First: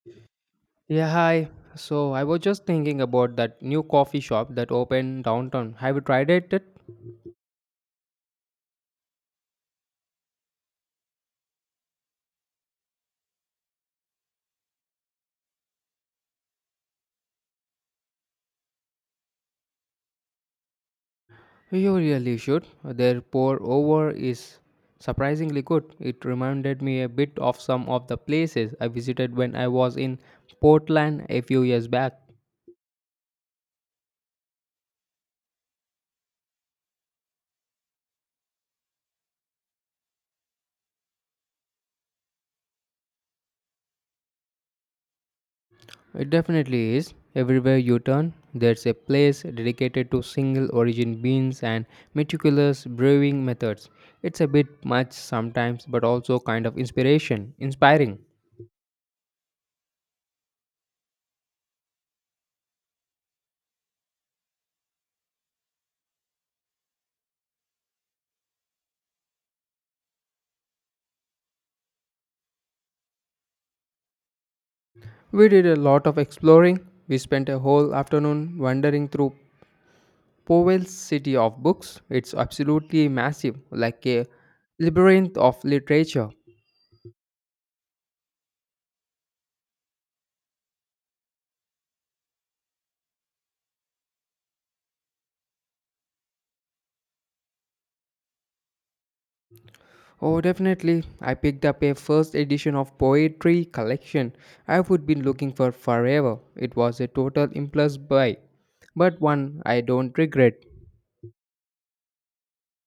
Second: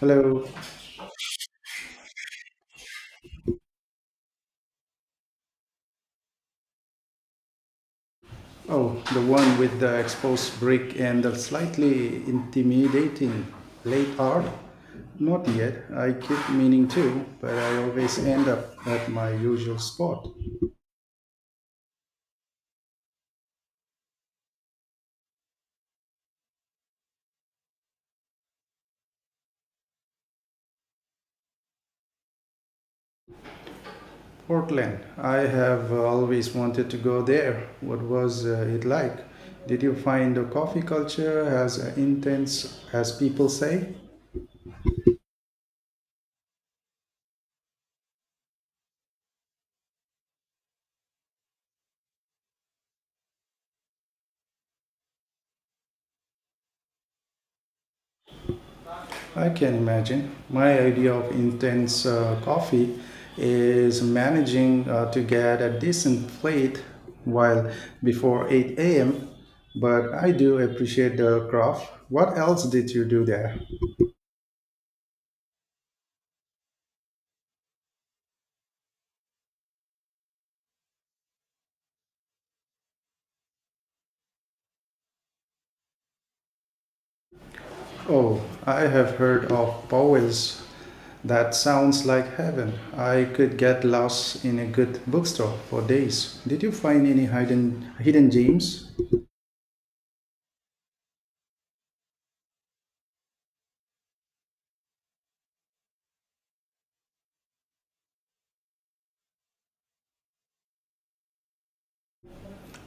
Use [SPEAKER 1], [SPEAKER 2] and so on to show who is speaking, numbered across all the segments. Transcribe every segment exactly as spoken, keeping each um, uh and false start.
[SPEAKER 1] Hello.
[SPEAKER 2] Yeah, hi. So I was just thinking about that new coffee shop that opened downtown. Have you tried it? yet?
[SPEAKER 1] Oh, the one with the exposed brick and the slightly intimidating late art? Not yet. I keep meaning to, but I always end up at my usual spot.
[SPEAKER 2] You really should. Their pour over is surprisingly good. It reminded me a bit of some of the places I visited when I was in Portland a few years back.
[SPEAKER 1] Portland. I have always wanted to go there. What was uh, it like? Did you find the coffee culture as intense as people say?
[SPEAKER 2] It definitely is. Everywhere you turn, there's a place dedicated to single origin beans and meticulous brewing methods. It's a bit much sometimes, but also kind of inspiration, inspiring.
[SPEAKER 1] I can imagine. My idea of intense uh, coffee is managing uh, to get a decent plate while before eight a m. But I do appreciate the craft. What else did you do there?
[SPEAKER 2] We did a lot of exploring. We spent a whole afternoon wandering through Powell's City of Books. It's absolutely massive, like a labyrinth of literature.
[SPEAKER 1] Oh, I have heard of Powell's. That sounds like heaven. I could get lost in a good bookstore for days. Did you find any hidden hidden gems?
[SPEAKER 2] Oh, definitely. I picked up a first edition of poetry collection I would been looking for forever. It was a total impulse buy, but one I don't regret.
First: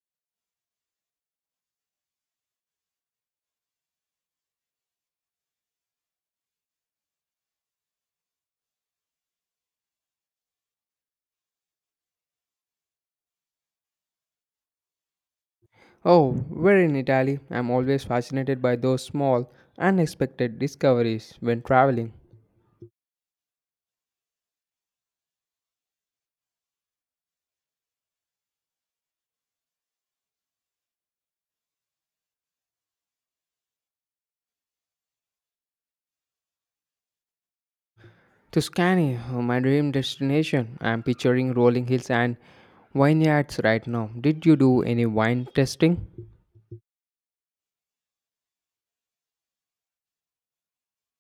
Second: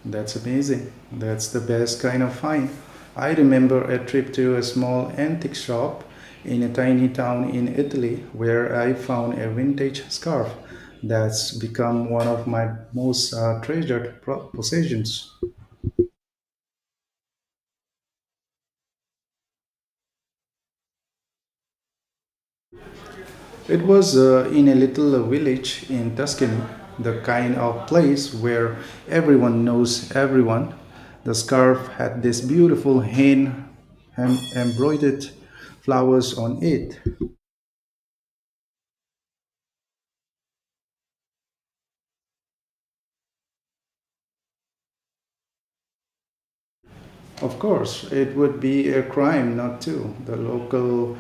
[SPEAKER 1] That's amazing. That's the best kind of find. I remember a trip to a small antique shop in a tiny town in Italy where I found a vintage scarf that's become one of my most uh, treasured pro- possessions.
[SPEAKER 2] Oh, we're in Italy. I'm always fascinated by those small, unexpected discoveries when traveling.
[SPEAKER 1] It was uh, in a little village in Tuscany, the kind of place where everyone knows everyone. The scarf had this beautiful hand hem- embroidered flowers on it.
[SPEAKER 2] Tuscany, uh, my dream destination. I'm picturing rolling hills and vineyards right now. Did you do any wine tasting?
[SPEAKER 1] Of course, it would be a crime not to. The local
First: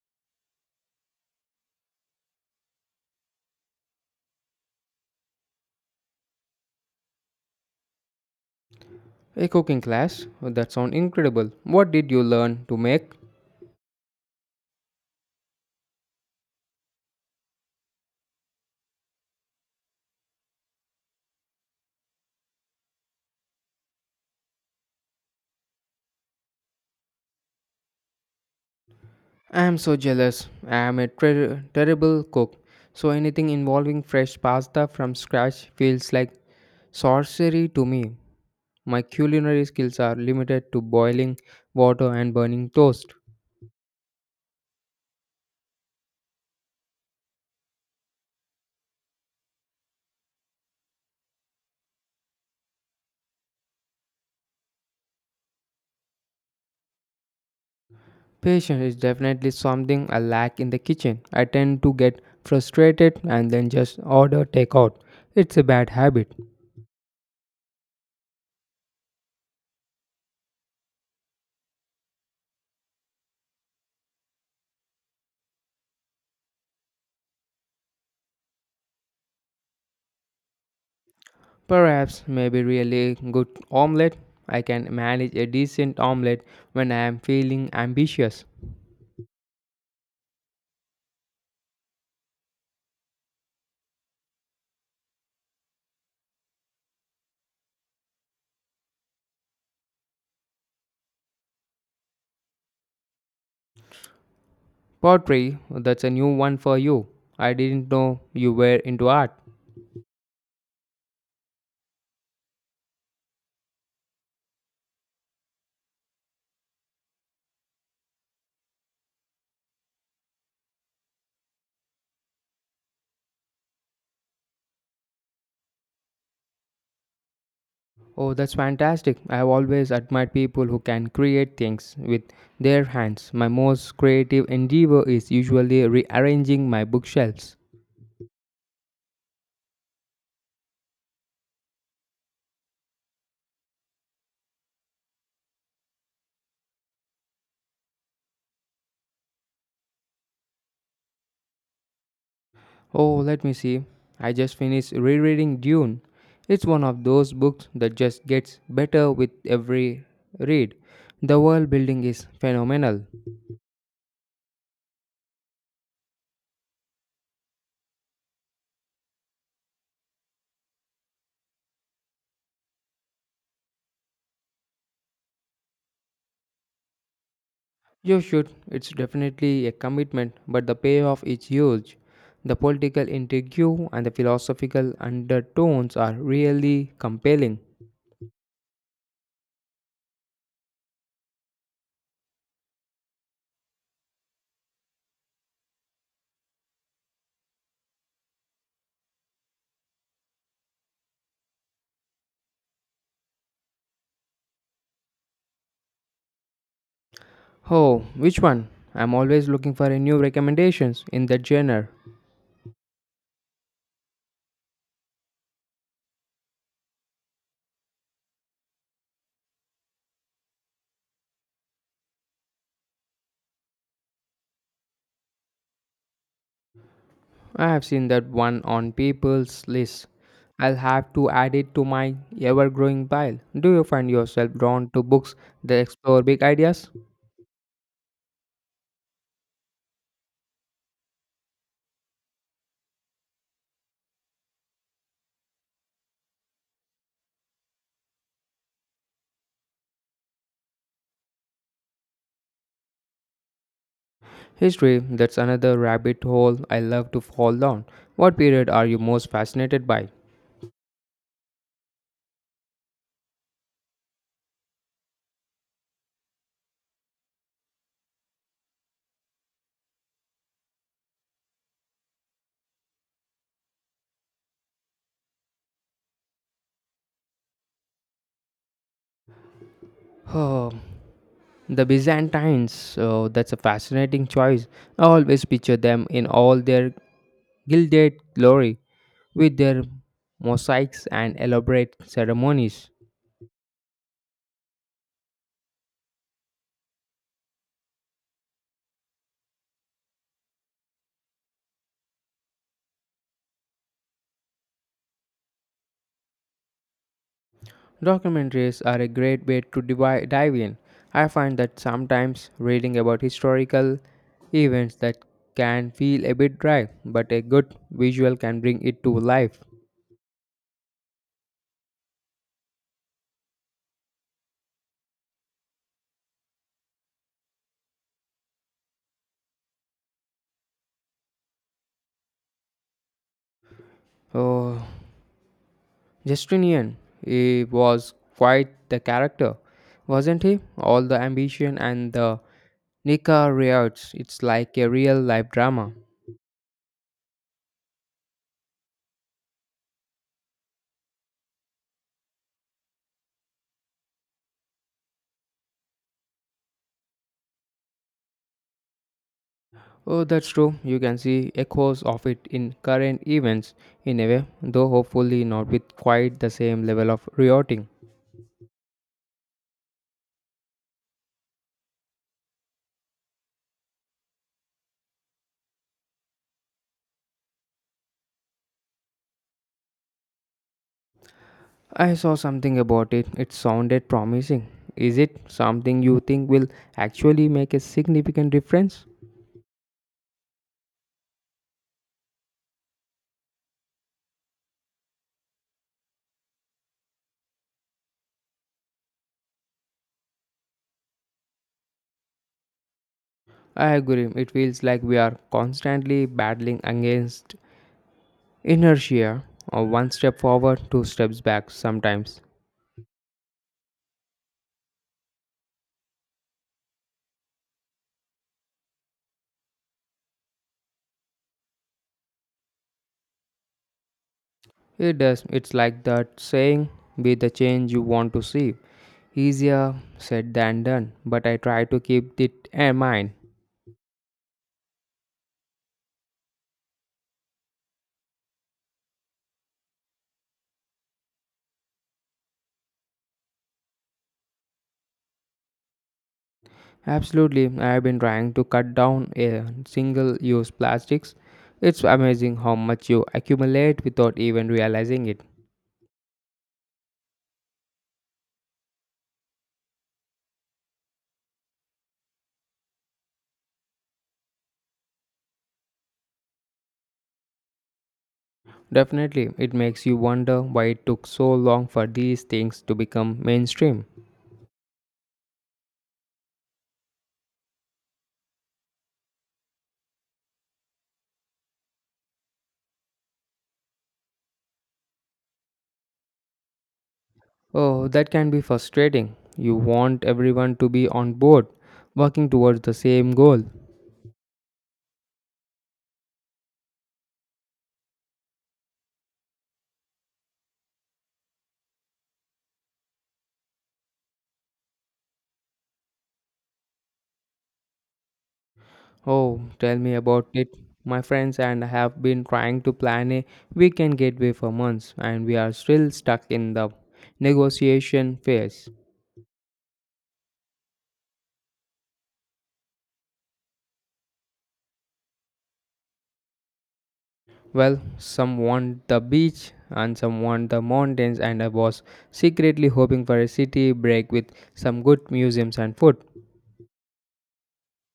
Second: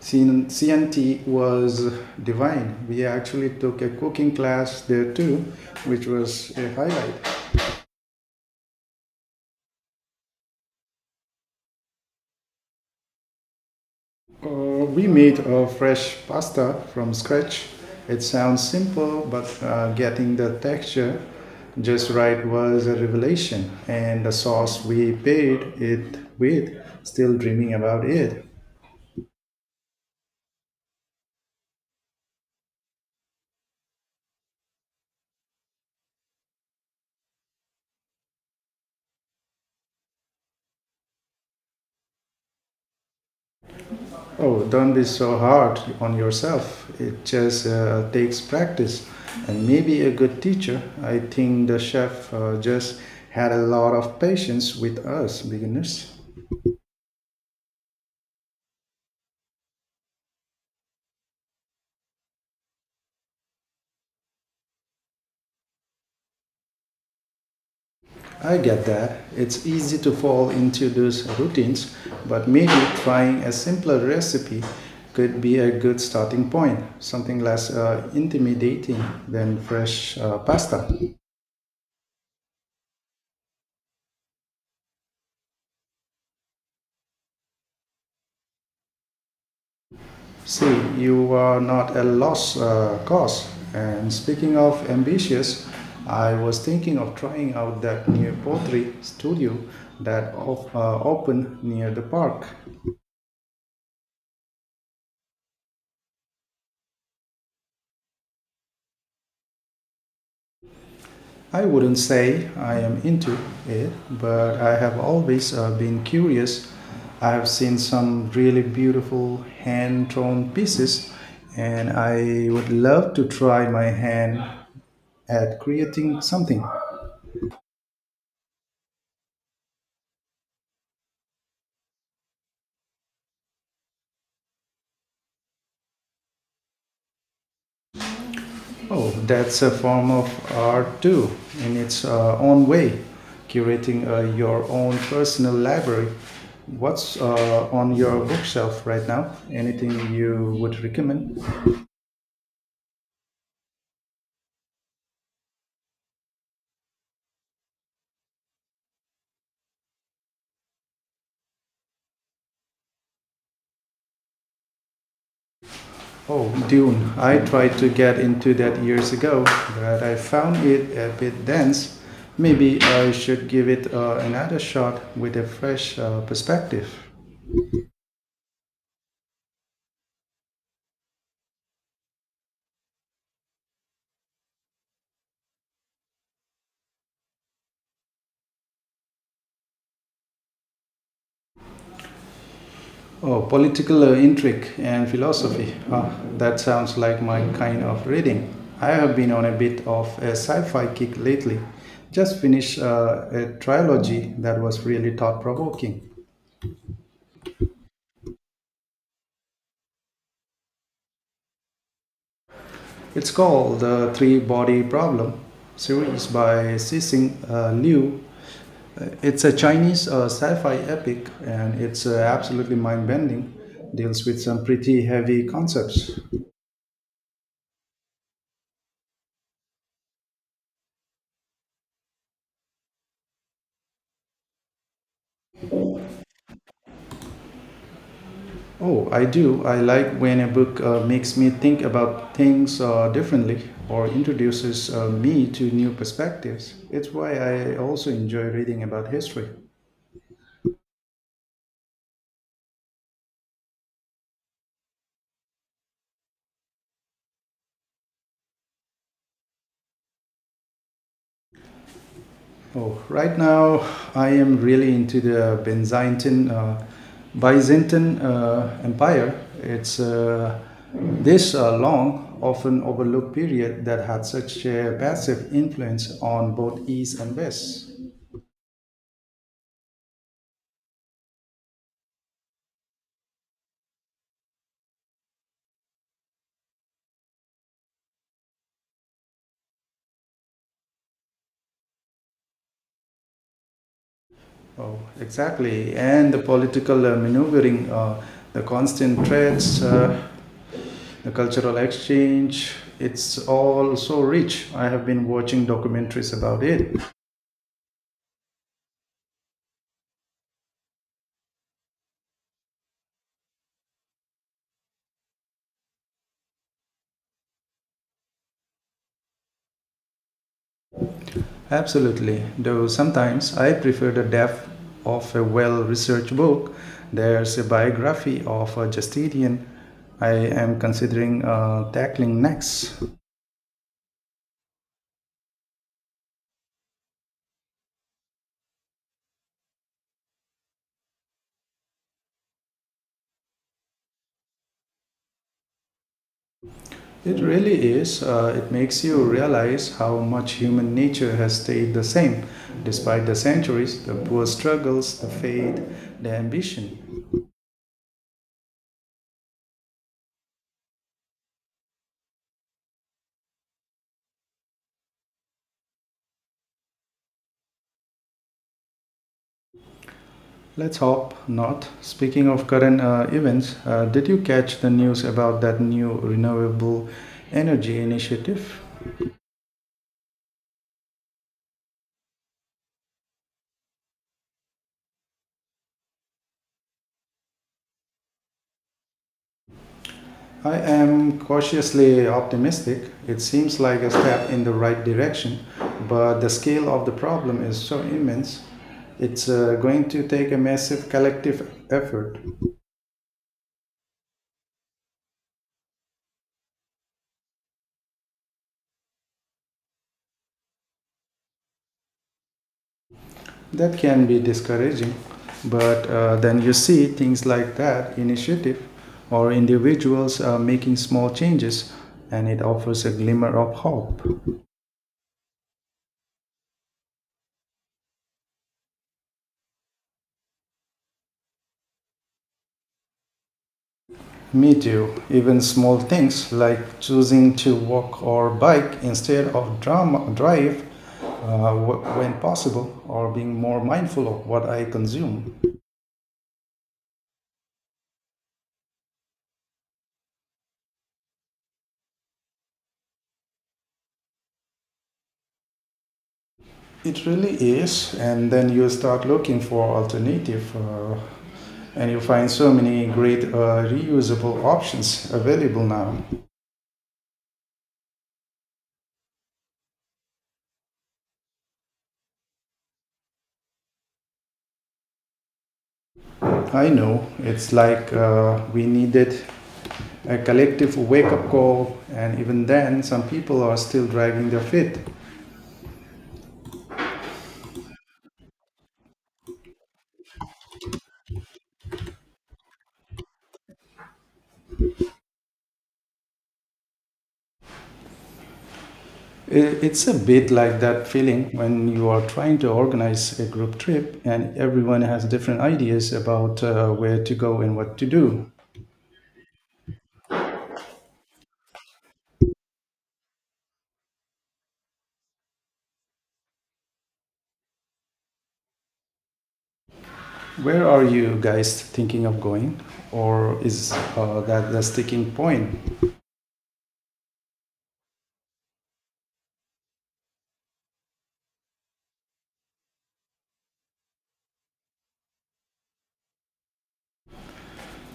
[SPEAKER 1] C N T was divine. We actually took a cooking class there too, which was a highlight.
[SPEAKER 2] A cooking class? Oh, that sounds incredible. What did you learn to make?
[SPEAKER 1] Uh, we made uh, fresh pasta from scratch. It sounds simple, but uh, getting the texture just right was a revelation. And the sauce we paid it with, still dreaming about it.
[SPEAKER 2] I am so jealous. I am a ter- terrible cook. So anything involving fresh pasta from scratch feels like sorcery to me. My culinary skills are limited to boiling water and burning toast.
[SPEAKER 1] Oh, don't be so hard on yourself. It just uh, takes practice. And maybe a good teacher. I think the chef uh, just had a lot of patience with us beginners.
[SPEAKER 2] Patience is definitely something I lack in the kitchen. I tend to get frustrated and then just order takeout. It's a bad habit.
[SPEAKER 1] I get that. It's easy to fall into those routines, but maybe trying a simpler recipe could be a good starting point, something less uh, intimidating than fresh uh, pasta.
[SPEAKER 2] Perhaps maybe really good omelette. I can manage a decent omelette when I am feeling ambitious.
[SPEAKER 1] See, you are not a lost uh, cause. And speaking of ambitious, I was thinking of trying out that new pottery studio that op- uh, opened near the park.
[SPEAKER 2] Pottery, that's a new one for you. I didn't know you were into art.
[SPEAKER 1] I wouldn't say I am into it, but I have always uh, been curious. I have seen some really beautiful hand drawn pieces, and I would love to try my hand at creating something.
[SPEAKER 2] Oh, that's fantastic. I've always admired people who can create things with their hands. My most creative endeavor is usually rearranging my bookshelves.
[SPEAKER 1] Oh, that's a form of art too, in its uh, own way, curating uh, your own personal library. What's uh, on your bookshelf right now? Anything you would recommend?
[SPEAKER 2] Oh, let me see. I just finished rereading Dune. It's one of those books that just gets better with every read. The world building is phenomenal.
[SPEAKER 1] Oh, Dune. I tried to get into that years ago, but I found it a bit dense. Maybe I should give it uh, another shot with a fresh uh, perspective.
[SPEAKER 2] You should, it's definitely a commitment, but the payoff is huge. The political intrigue and the philosophical undertones are really compelling.
[SPEAKER 1] Oh, political uh, intrigue and philosophy. Ah, that sounds like my kind of reading. I have been on a bit of a sci fi kick lately. Just finished uh, a trilogy that was really thought provoking.
[SPEAKER 2] Oh, which one? I'm always looking for a new recommendations in that genre.
[SPEAKER 1] It's called The Three Body Problem series by Cixin uh, Liu. It's a Chinese uh, sci fi epic and it's uh, absolutely mind bending. Deals with some pretty heavy concepts.
[SPEAKER 2] I have seen that one on people's list. I'll have to add it to my ever growing pile. Do you find yourself drawn to books that explore big ideas?
[SPEAKER 1] Oh, I do. I like when a book uh, makes me think about things uh, differently or introduces uh, me to new perspectives. It's why I also enjoy reading about history.
[SPEAKER 2] History, that's another rabbit hole I love to fall down. What period are you most fascinated by?
[SPEAKER 1] Oh, right now I am really into the Byzantine uh, Byzantine uh, Empire. It's uh, this uh, long, often overlooked period that had such a massive influence on both East and West.
[SPEAKER 2] Oh, the Byzantines. Oh, that's a fascinating choice. I always picture them in all their gilded glory with their mosaics and elaborate ceremonies.
[SPEAKER 1] Oh, exactly. And the political uh, maneuvering, uh, the constant threats, uh, the cultural exchange, it's all so rich. I have been watching documentaries about it.
[SPEAKER 2] Documentaries are a great way to divi- dive in. I find that sometimes reading about historical events that can feel a bit dry, but a good visual can bring it to life.
[SPEAKER 1] Absolutely. Though sometimes I prefer the depth of a well researched book. There's a biography of a Justinian I am considering uh, tackling next.
[SPEAKER 2] Oh, Justinian, he was quite the character, wasn't he? All the ambition and the Nika riots, it's like a real life drama.
[SPEAKER 1] It really is. Uh, it makes you realize how much human nature has stayed the same despite the centuries, the poor struggles, the faith, the ambition.
[SPEAKER 2] Oh, that's true. You can see echoes of it in current events, in a way, though hopefully not with quite the same level of rioting.
[SPEAKER 1] Let's hope not. Speaking of current uh, events, uh, did you catch the news about that new renewable energy initiative?
[SPEAKER 2] I saw something about it. It sounded promising. Is it something you think will actually make a significant difference?
[SPEAKER 1] I am cautiously optimistic. It seems like a step in the right direction, but the scale of the problem is so immense. It's uh, going to take a massive collective effort.
[SPEAKER 2] I agree. It feels like we are constantly battling against inertia, or one step forward, two steps back sometimes.
[SPEAKER 1] That can be discouraging, but uh, then you see things like that initiative or individuals uh, making small changes, and it offers a glimmer of hope.
[SPEAKER 2] It does. It's like that saying, be the change you want to see. Easier said than done, but I try to keep it in mind.
[SPEAKER 1] Me too. Even small things like choosing to walk or bike instead of dram- drive uh, wh- when possible, or being more mindful of what I consume.
[SPEAKER 2] Absolutely, I have been trying to cut down on single use plastics. It's amazing how much you accumulate without even realizing it.
[SPEAKER 1] It really is. And then you start looking for alternative, uh, and you find so many great uh, reusable options available now.
[SPEAKER 2] Definitely, it makes you wonder why it took so long for these things to become mainstream.
[SPEAKER 1] I know it's like uh, we needed a collective wake up call, and even then, some people are still dragging their feet.
[SPEAKER 2] Oh, that can be frustrating. You want everyone to be on board, working towards the same goal.
[SPEAKER 1] I- It's a bit like that feeling when you are trying to organize a group trip and everyone has different ideas about uh, where to go and what to do.
[SPEAKER 2] Oh, tell me about it. My friends and I have been trying to plan a weekend getaway for months, and we are still stuck in the negotiation phase.
[SPEAKER 1] Where are you guys thinking of going? Or is uh, that the sticking point?
[SPEAKER 2] Well, some want the beach and some want the mountains, and I was secretly hoping for a city break with some good museums and food.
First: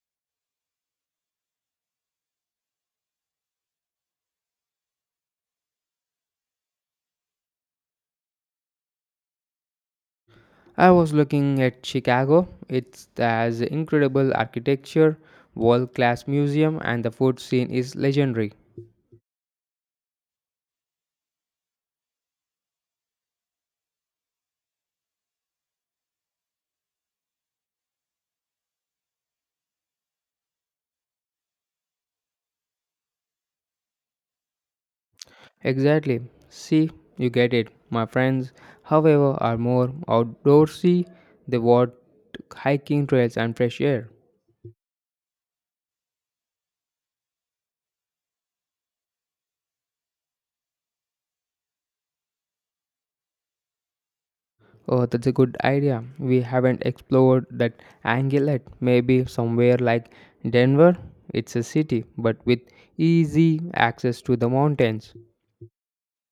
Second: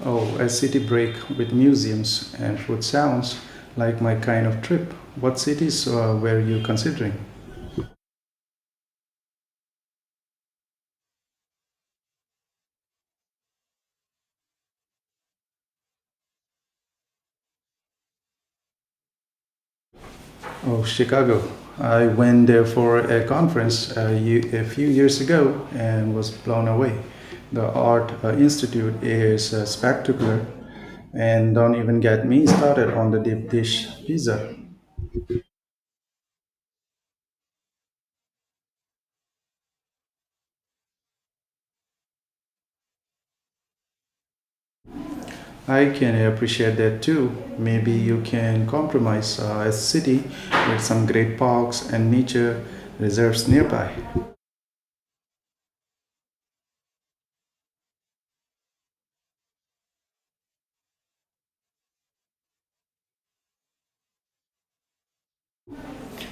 [SPEAKER 1] Oh, a city break with museums and food sounds like my kind of trip. What cities uh, were you considering?
[SPEAKER 2] I was looking at Chicago. It has incredible architecture, world class museum, and the food scene is legendary.
[SPEAKER 1] Oh, Chicago. I went there for a conference uh, ye- a few years ago and was blown away. The Art uh, Institute is uh, spectacular, and don't even get me started on the deep dish pizza.
[SPEAKER 2] Exactly. See, you get it. My friends, however, are more outdoorsy. They want hiking trails and fresh air.
[SPEAKER 1] I can appreciate that too. Maybe you can compromise uh, a city with some great parks and nature reserves nearby.
[SPEAKER 2] Oh, that's a good idea. We haven't explored that angle yet. Maybe somewhere like Denver. It's a city, but with easy access to the mountains.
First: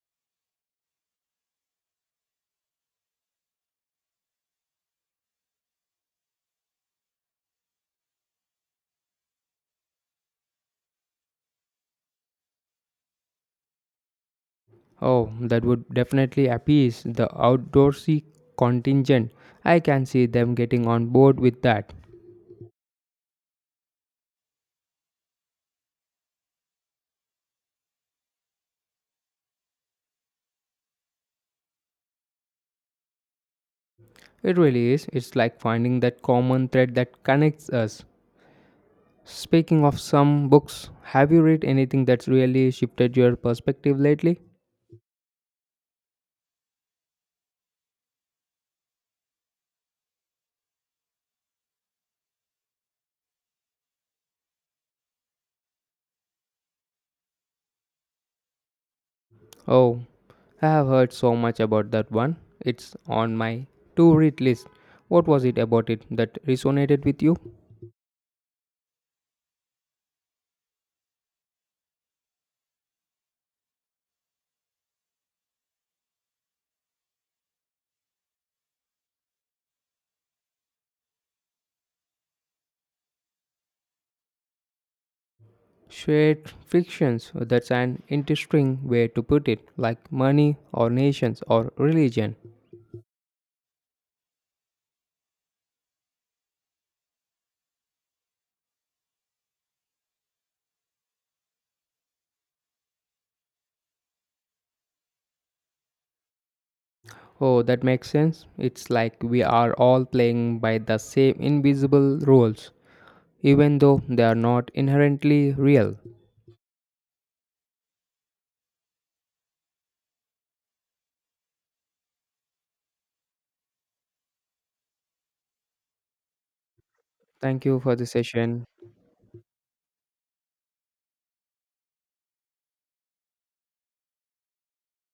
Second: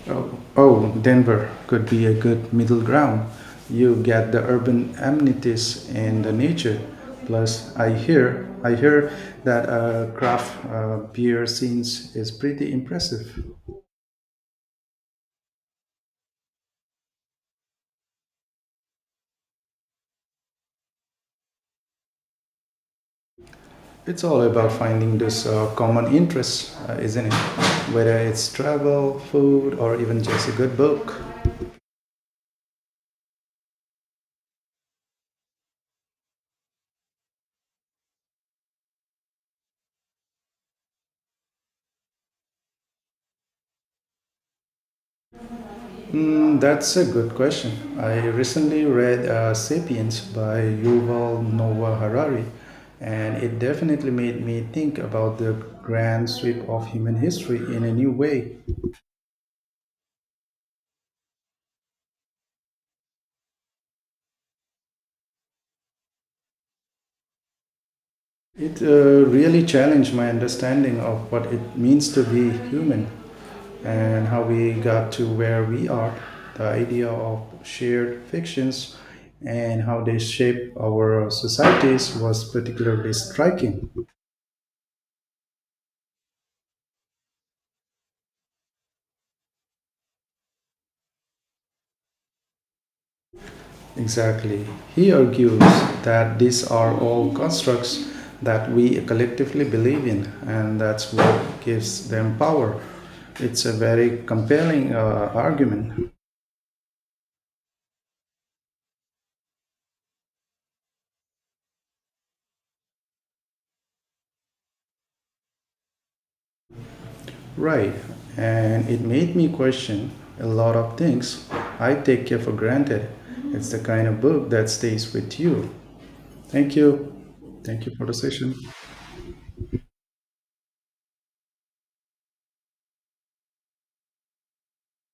[SPEAKER 1] Oh, oh, Denver could be a good middle ground. You get the urban amenities and the nature. Plus, I hear I hear that uh, craft uh, beer scenes is pretty impressive.
[SPEAKER 2] Oh, that would definitely appease the outdoorsy contingent. I can see them getting on board with that.
[SPEAKER 1] It's all about finding those uh, common interests, uh, isn't it? Whether it's travel, food, or even just a good book.
[SPEAKER 2] It really is. It's like finding that common thread that connects us. Speaking of some books, have you read anything that's really shifted your perspective lately?
[SPEAKER 1] Mm, that's a good question. I recently read uh, *Sapiens* by Yuval Noah Harari, and it definitely made me think about the grand sweep of human history in a new way.
[SPEAKER 2] Oh, I have heard so much about that one. It's on my to read list. What was it about it that resonated with you?
[SPEAKER 1] It uh, really challenged my understanding of what it means to be human and how we got to where we are, the idea of shared fictions and how they shape our societies was particularly striking.
[SPEAKER 2] Shared frictions, that's an interesting way to put it, like money or nations or religion.
[SPEAKER 1] Exactly. He argues that these are all constructs that we collectively believe in, and that's what gives them power. It's a very compelling uh, argument.
[SPEAKER 2] Oh, that makes sense. It's like we are all playing by the same invisible rules even though they are not inherently real.
[SPEAKER 1] Right. And it made me question a lot of things I take care for granted. It's the kind of book that stays with you. Thank you.
[SPEAKER 2] Thank you
[SPEAKER 1] Thank you
[SPEAKER 2] for the
[SPEAKER 1] for the session.
[SPEAKER 2] session.